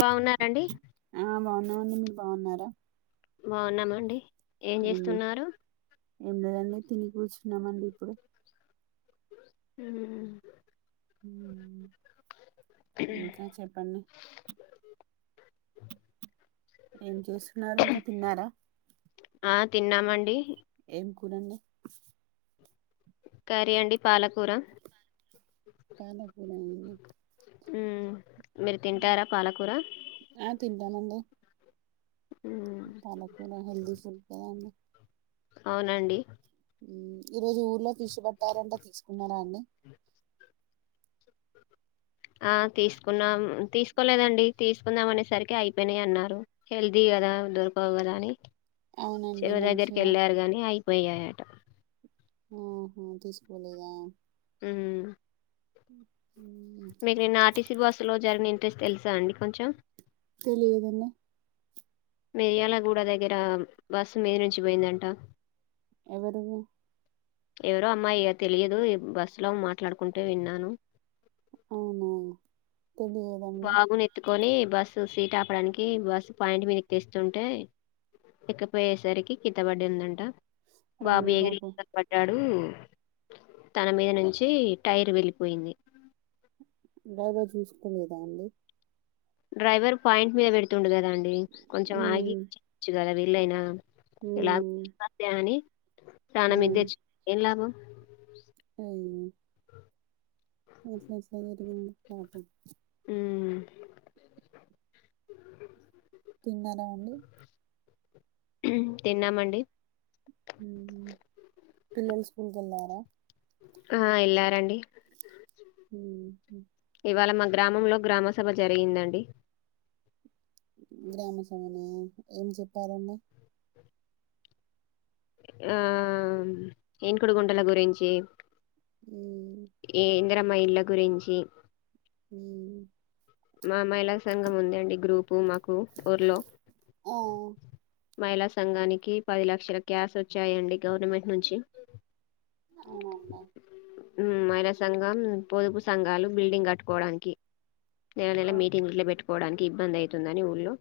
బాగున్నారా అండి ఆ బాగున్నామండి మీరు బాగున్నారా బాగున్నామండి ఏం చేస్తున్నారు ఏం లేదండి తిని కూర్చున్నామండి ఇప్పుడు ఉమ్ ఉమ్ ఇంకా చెప్పండి ఏం చేస్తున్నారు ఇంకా తిన్నారా ఆ తిన్నామండి ఏం కూరండి కరి అండి పాలకూర పాలకురా అండి ఉమ్ మీరు తింటారా పాలకూర తింటానండి మ్మ్. పాలకూర హెల్దీ ఫుడ్ కదండి అవునండి ఉమ్ ఈరోజు ఊర్లో ఫిష్ పట్టారంట తీసుకున్నారా అండి ఆ తీసుకున్నాం తీసుకోలేదండి తీసుకుందాం అనేసరికి అయిపోయినయి అన్నారు హెల్దీ కదా దొరకవు కదా అని అవునండి చెరువు దగ్గరికి మంచిగా వెళ్ళారు కాని అయిపోయాయట ఉ హు తీసుకోలేదా ఉమ్ ఉమ్ మీకు నిన్న ఆర్టీసీ బస్సు లో జరిగిన ఇంటెస్ తెలుసా అండి కొంచెం తెలియదండి మిర్యాలగూడ దగ్గర బస్సు మీది నుంచి పోయిందంట ఎవరువు ఎవరో అమ్మాయి ఇగ తెలియదు ఈ బస్సులో మాట్లాడుకుంటే విన్నాను అవునా తెలియదండి బాబుని ఎత్తుకొని బస్సు సీట్ ఆపడానికి బస్సు పాయింట్ మినికి తెస్తుంటే ఎకపోయేసరికి కింద పడిందట అయ్యో బాబు ఎగరి పాపం కింద పడ్డాడు తన మీద నుంచి టైర్ వెళ్ళిపోయింది డ్రైవర్ చూసుకోలేదా అండి డ్రైవర్ పాయింట్ మీద పెడుతుండె కదాండి కొంచెం ఉమ్ ఆగియచ్చు కదా వీళ్ళైనా ఇలా ఉమ్ అని ప్రాణం మీదకు అవును తెచ్చు ఏం లాభం అట్ల ఎట్ల జరిగింది పాపం ఉమ్ తిన్నారా అండి తిన్నామండి ఉమ్ పిల్లలు స్కూల్కి వెళ్ళారా ఆ ఎల్లారండి ఉమ్ హు ఇవాళ మా గ్రామంలో గ్రామసభ జరిగిందండి గ్రామ సభనా ఏం చెప్పారండి ఆ ఇంకుడుగుంటల గురించి ఉమ్ ఈ ఇందిరమ్మ ఇండ్ల గురించి ఉమ్ మా మహిళా సంఘం ఉంది అండి గ్రూపు మాకు ఊర్లో ఆ మహిళా సంఘానికి పది లక్షల క్యాష్ వచ్చాయండి గవర్నమెంట్ నుంచి అవునండి ఉ మహిళా సంఘం పొదుపు సంఘాలు బిల్డింగ్ కట్టుకోవడానికి నెల నెల ఓకే మీటింగ్ ఇట్ల పెట్టుకోవడానికి ఇబ్బంది అవుతుందని ఊళ్ళో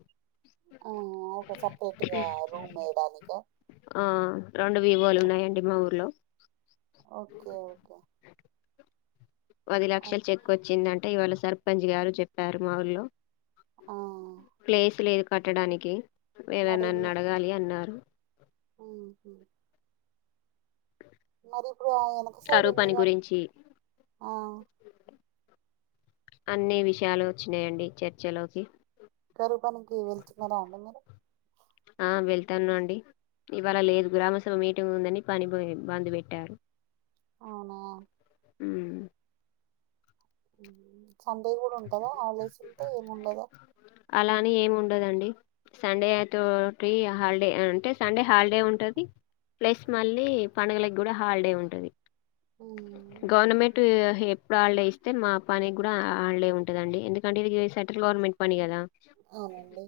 ఆ ఒక సపరేట్గా రూమ్ వేయడానిక ఆ రెండు వివోలు ఉన్నాయండి మా ఊర్లో ఓకే ఓకే పది ఆ లక్షలు చెక్ వచ్చిందంటే ఇవాళ సర్పంచ్ గారు చెప్పారు మాఊల్లో ఆ, ప్లేస్ లేదు కట్టడానికి అదైన నన్ను అడగాలి అన్నారు ఉ హు మరి ఇప్పుడు వెనక సైడ్ కరువు పని ఉందిగా గురించి ఆ అన్ని విషయాలు వచ్చినాయండి చర్చలోకి కరువు పనికి వెళ్తున్నారా అండి మీరు ఆ వెళ్తాను అండి ఇవాళ లేదు గ్రామసభ మీటింగ్ ఉందని పని బధ్ పెట్టారు అవునా ఉ సండే కూడా ఉంటుందా హాలిడేస్ ఉంటే ఏముండదా అలాని ఏమి ఉండదండి సండే తోటి హాలిడే అంటే సండే హాలిడే ఉంటది ప్లస్ మళ్ళీ పండుగలకి కూడా హాలిడే ఉంటది హ్మ్. గవర్నమెంట్ ఎప్పుడు హాలిడే ఇస్తే మా పని కూడా హాలిడే ఉంటుదండి ఎందుకంటే ఇది సెంట్రల్ గవర్నమెంట్ పని కదా అవునండి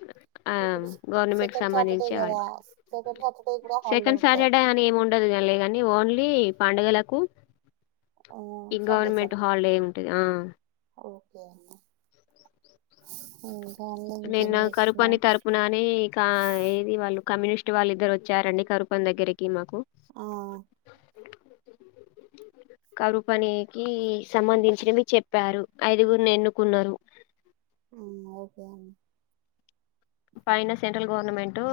సరే ఆ ఇప్పుడు సె గవర్నమెంట్ సెకండ్ సాటర్‌డే సంబంధించి గదా! హాలిడే సెకండ్ సాటర్‌డే కూడా హాలిడే సెకండ్ ఉంటాయి. సాటర్డే అని ఏమి ఉండదు లేదండి ఓన్లీ పండుగలకు ఆ! ఈ సండే, గవర్నమెంట్ సండే. హాలిడే ఉంటుది ఆ ఓకే అన్న ఉ నిన్న కరుపుని తరపునని ఇకా ఏది వాళ్ళు కమ్యూనిస్ట్ వాళ్ళ ఇద్దరు వచ్చారండి కరుపని దగ్గరికి మాకు ఆ కరు పనికి సంబంధించినవి చెప్పారు ఐదుగురుని ఎన్నుకున్నారు ఉ ఓకే అండీ పైన సెంట్రల్ గవర్నమెంటట్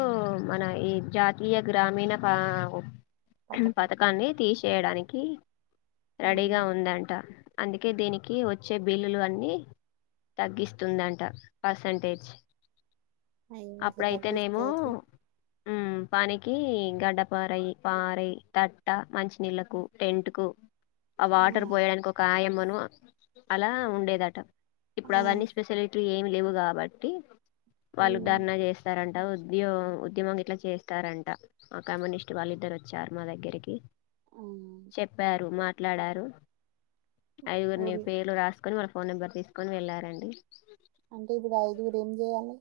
మన ఈ జాతీయ గ్రామీణ ప పథకం. పథకాన్ని తీసేయడానికి రెడీగా హ్మ్. ఉందంట అందుకే దీనికి వచ్చే బిల్లులు అన్ని తగ్గిస్తుందంట పర్సంటేజ్ అయ్యో! ఇట్లా అప్పుడైతేనేమో తగ్గిస్తే ఎట్లా? పనికి గడ్డపారై పారై తట్ట మంచినీళ్ళలకు టెంట్ కు ఆ వాటర్ పోయడానికి ఒక ఆయామ్మను అలా ఉండేదట ఆ! ఇప్పుడు అవన్నీ స్పెసిలిటీ ఏమి లేవు కాబట్టి వాళ్ళు హ్మ్. ధారణ చేస్తారంట ఉద్యో ఉద్యమం ఇట్లా చేస్తారంట ఆ కమ్యూనిస్ట్ వాళ్ళిద్దరు వచ్చారు మా దగ్గరికి హ్మ్. చెప్పారు మాట్లాడారు ఐగురిని ఓన్లీ పేర్లు రాసు ని వళ్ళ ఫోన్ నంబర్ తీకొని వెళ్లారండి అంటే ఇప్పుడు ఐదుగురు ఏం చేయ్యాలి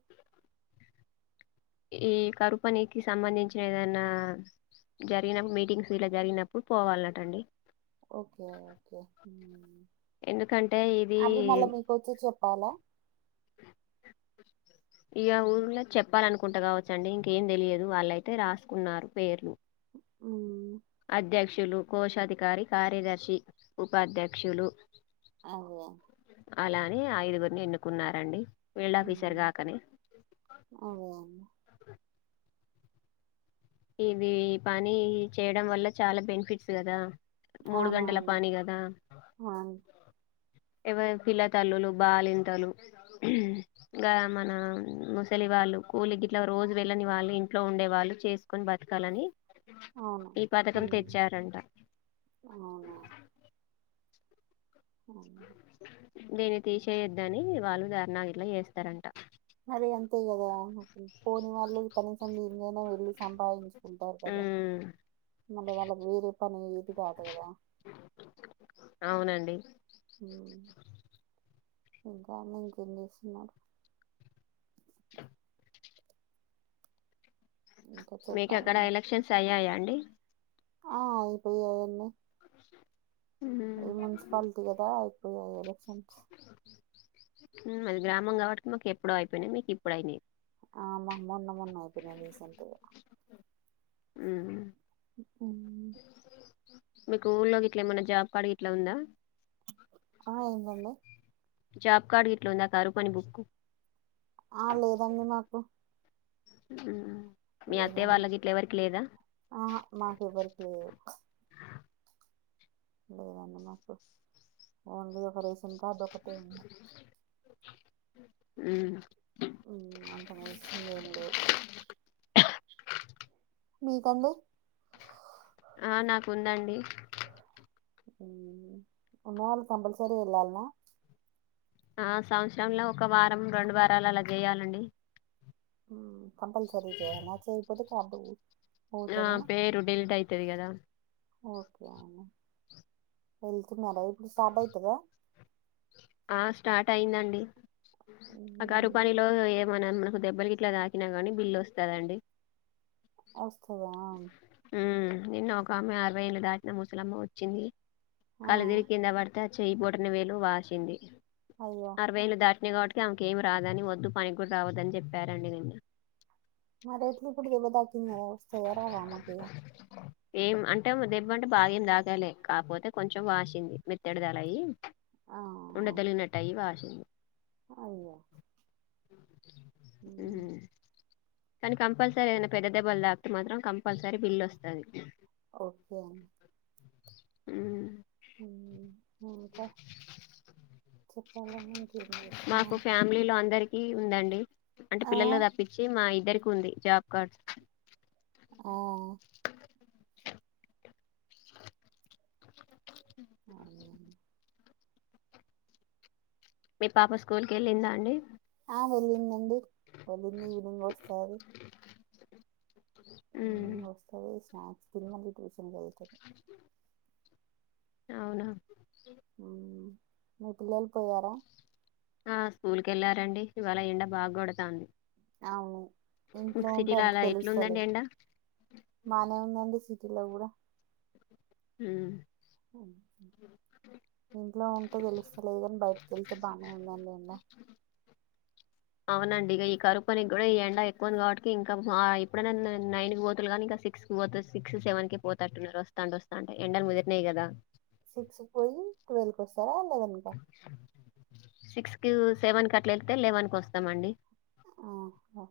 ఈ కరుపనీకిి సంబంధించిన ఏదైనా జరిగినప్పు మీటింగ్స్ ఇలా జరిగినప్పుడు పోవాలనటండి ఓకే. ఓకే. హ్మ్. ఎందుకంటే ఇది అవి మళ్ళా మీకొచ్చి చెప్పాలా? ఇగా ఊర్లో చెప్పాలనుకుంట గావచ్చ అండి. ఇంకేం తెలియదు వాళ్ళుయితే రాసుకున్నారు పేర్లు. అవును అధ్యక్షులు, కోశాధికారి, కార్యదర్శి, ఉపాధ్యక్షులు. అవ్వే అలానీ ఐదుగురిని ఎన్నుకున్నారండి. వీల్డ్ హ్మ్. ఆఫీసర్గాకనే అదే అండి. ఇవి పని చేయడం వల్ల చాలా బెనిఫిట్స్ గదా మూడు గంటల అవునవును. పని కదా అవును. ఎవర్ పిల్లతల్లులు, బాలింతలు, ఇంగ మన ముస్ లి వాళ్ళు కూలి ఇట్లా రోజు వెళ్ళని వాళ్ళ ఇంట్లో ఉండే వాళ్ళు చేసుకొని బతకాలని అవును ఈ పథకం ఉమ్ తెచ్చారంట అవునా దీన్ని తీసేయొద్ద్దని వాళ్ళు ధర్నా గిట్ల చేస్తారంట. అరే అంతే గదా. పోని వాళ్ళు కనీసం మీనైనా వెళ్ళి సంపాదించుకుంటారు కదా. ఉమ్, మల్ల వాళక్ వేరే పని ఏది కాదుగాదా అవునండి ఉహ్ ఇంకామే ఇంకేం చేస్తుంది మేడం ఇంకా మీకక్కడ చెప్పాలండి ఎలక్షన్స్ అయ్యాయా అండి? ఆ ఆయిపోయయ్యాన్నీ మ్మ్ ఈ మున్సిపాలిటీ కదా. అయిపోయాయి ఎలక్షన్స్ ఉమ్ మాది గ్రామం కాబట్టి మాక్ ఎప్పుడో అయిపోయినాయి. మీకు ఇప్పుడయినాయ్. ఆ మొ మొన్న మొన్న అయిపోయినాయ్. రీసెంట్గా ఉమ్ హు ఈర్ప్ అన్నీ మీకు ఊర్లో గిట్లా ఏమన్నా జాబ్ కార్డు గిట్లా ఉందా. ఆ అయిందాండి జాబ్ కార్డ్ గిట్లుందా కారువ్ పని బుక్కు ఆ లేదండి మాకు ఉహ్మ్ లేదాండి. ఆ హా మాకు ఎవల్కి లేదు. లేదండి మాకు. ఓన్లీ ఒక రేషన్ కార్డు ఒకటే ఉంది. హుమ్మ్ ఉమ్ అంత మంశిలేం లేదు మీ కండి ఆ నాకు ఉందండి అవునండి. ఉన్నా వాళ్లు కంపల్సరీ ఏలాల్నా ఆ సంవత్సరంలో ఒక వారం, రెండు వారాలు అలా చేయాలండి. ఉమ్ కంపల్సరి చేయల్ల్న చేయాక్పోతే కార్డు పో నా పేరు డిల్ట్ అయితది కదా. ఓకే అండి. వెళ్తున్నారా ఇప్పుడు స్టార్ట్ అయితదా. ఆ స్టార్ట్ అయిందండి. ఆ కారువ్ హ్మ్ పనిలో ఏమన్నన దెబ్బల్ గిట్లా తాకినా గానీ బిల్లు వస్తదండి. వస్తదా మ్మ్ నిన్న ఒక ఆమె అరవై ఏళ్ళు దాటిన ముసలమ్మ వచ్చింది. ఆ కళ్ళుదిరిగ్ కింద పడతే చెయ్యి బొటనవేలు వాసింది. అయ్యో! అరవై ఏళ్లు దాటినాయ్ కాబట్ ఆమెకేం రాదని వద్దు. పనికి కూడా రావద్దని చెప్పారంండి నిన్న. మరి ఎట్లిపుడు దెబ్బ తాకింది గాదా. వస్థయ రావ ఆమేకిగా ఏం అంటే దెబ్బ అంటే బాగా ఏం దాకలే కాక్పోతే కొంచెం వాసింది, మెత్తడిదల అయి ఆహా ఉండదలిగినట్టయి వాసింది అయ్యా హ్మ ఉమ్. కానీ కంపల్సరీ ఏదనా పెద్ద దెబ్బలు తాకితే మాత్రం కంపల్సరీ బిల్ వస్తుంది ఓకే అం హ్మ హ్మ ఇంకా [unintelligible] మాకు ఫ్యామిలీలో అందరికి ఉందండి అంటే ఆ పిల్లలు తప్పించి మా ఇద్దరికి ఉంది జాబ్ కార్డ్స్ ఆ అవునే మీ పాప స్కూల్ కి వెళ్ళిందా అండి ఆ వెళ్ళిందండి వెళ్ళింది ఈవినింగ్ వస్తాది ఏం ఉమ్, వస్తది స్నాక్స్ తిని మళ్ళీ ట్యూషన్కి వెళ్తుంది అవునా హ్మ మీ పిల్లలు పోయారా హా స్కూల్ కి వెళ్లారండి ఇవాళ ఎండ బాగ కొడుతుంది అవును ఇంట్లో ఉంటే అంత అలా తెలుస్తాలే ఎట్లుందండి ఎండ బానే ఉందండి సి టి లో కూడా హ్మ ఆమ్ ఇంట్లో ఉంటే తెలుస్తాలేదు కాని బయటికి వెళ్తే బాగానే ఉందండి ఏండ అవునండి ఇక ఈ కరుపు పనికి కూడా ఈ ఎండ ఎక్కువ ఉంది కాబట్టి ఇంకా ఇప్పుడ నైన్ బోతులు గానీకా న్న సిక్స్ కి పోతే సిక్స్ సెవెన్ కి పోతట్టునారు వస్తాంట వస్తాంటే ఎండ లు ముదిరినాయి కదా సిక్స్కి పోయి ట్వెల్వ్కి వస్తారా లెవెన్కా సేవన్ కి అట్లా వెళ్ళితే లేవెన్ కివస్తామండి ఆహా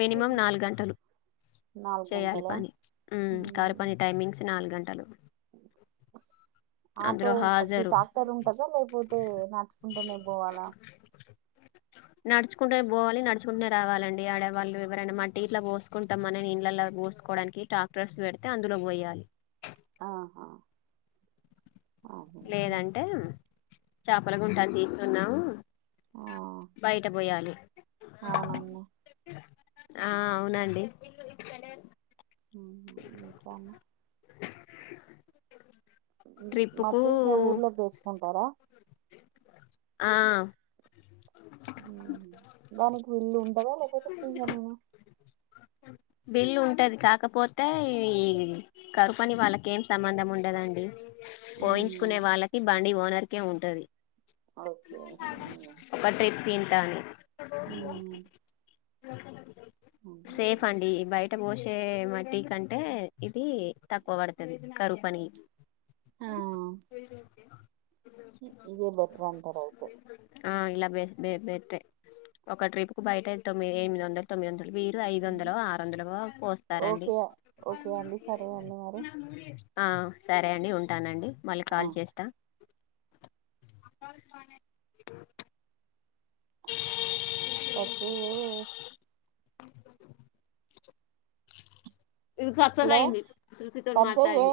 మినిమం నాలుగు గంటలు నాలుగు చెయాలి గంటలా పని హ్మ కారువ్ మ్మ్ పని టైమింగ్స్ నాలుగు గంట [inaudible] అందులో ఆటో అచ్చి హాజరు. ట్రాక్టర్ ఉంటాదా లేకపోతే నడుచుకుంటూనే పోవాలా నాడ్చ్ కుంటేనే పోవాలి నడుచుకునే రావాలండి ఆడ వాళ్ళు ఎవరైనా మట్టి ఇలా పోసుకుంటాం మనని ఇళ్లలో పోసుకోడానికి ట్రాక్టర్స్ పెడితే అందులోకి పోయాలి ఆహా అదే లేదంటే చాపల గుంట తీస్తున్నాం ఆ బయట పోయాలి అవునండి ఆ అవునండి హ్మ ఇంకాను [inaudible] ట్రిప్పు కు మట్టి ఊర్లోకి తెచ్చుకుంటారా ఆ దానికి విల్లు ఉంటదా లేకపోతే ఫ్రీగా నేన [inaudible] బిల్లు ఉంటాది కాకపోతే ఈ కరుపని వాళ్ళకి ఏం సంబంధం ఉండదండి పోయించుకునే ఉమ్, వాళ్ళకి బండి ఓనర్కే ఉంటాది ఒకే [unintelligible] వింటా సేఫ్ ఉమ్. అండి బయట పోష చే మట్టి కంటే ఇది తక్కువ పడుతాది కరువు పని [inaudible] ఆ ఇ- ఇదే బెటర్ అంటారు అయితే ఆ ఇలా బట్ట [unintelligible] ఒక ట్రిప్ కు బయటే తొమ్మిది ఎనిమిది వందలు తొమ్మిది వందలు బ ఐదు ఉమ్, వందలో ఆరు వందలో పోస్తారండి. ఓకే ఓకే అండి సరే అండి మరి ఆ సరే అండి ఉంటానండి మళ్ళీ ఆ, కాల్ చేస్తా. అకా [inaudible] పచ్చవ [unintelligible] అ [inaudible] ఇది సక్సెస్ హలో అయింది. శృతితోటి కట్ మాట్లాడింది. చెయ్యే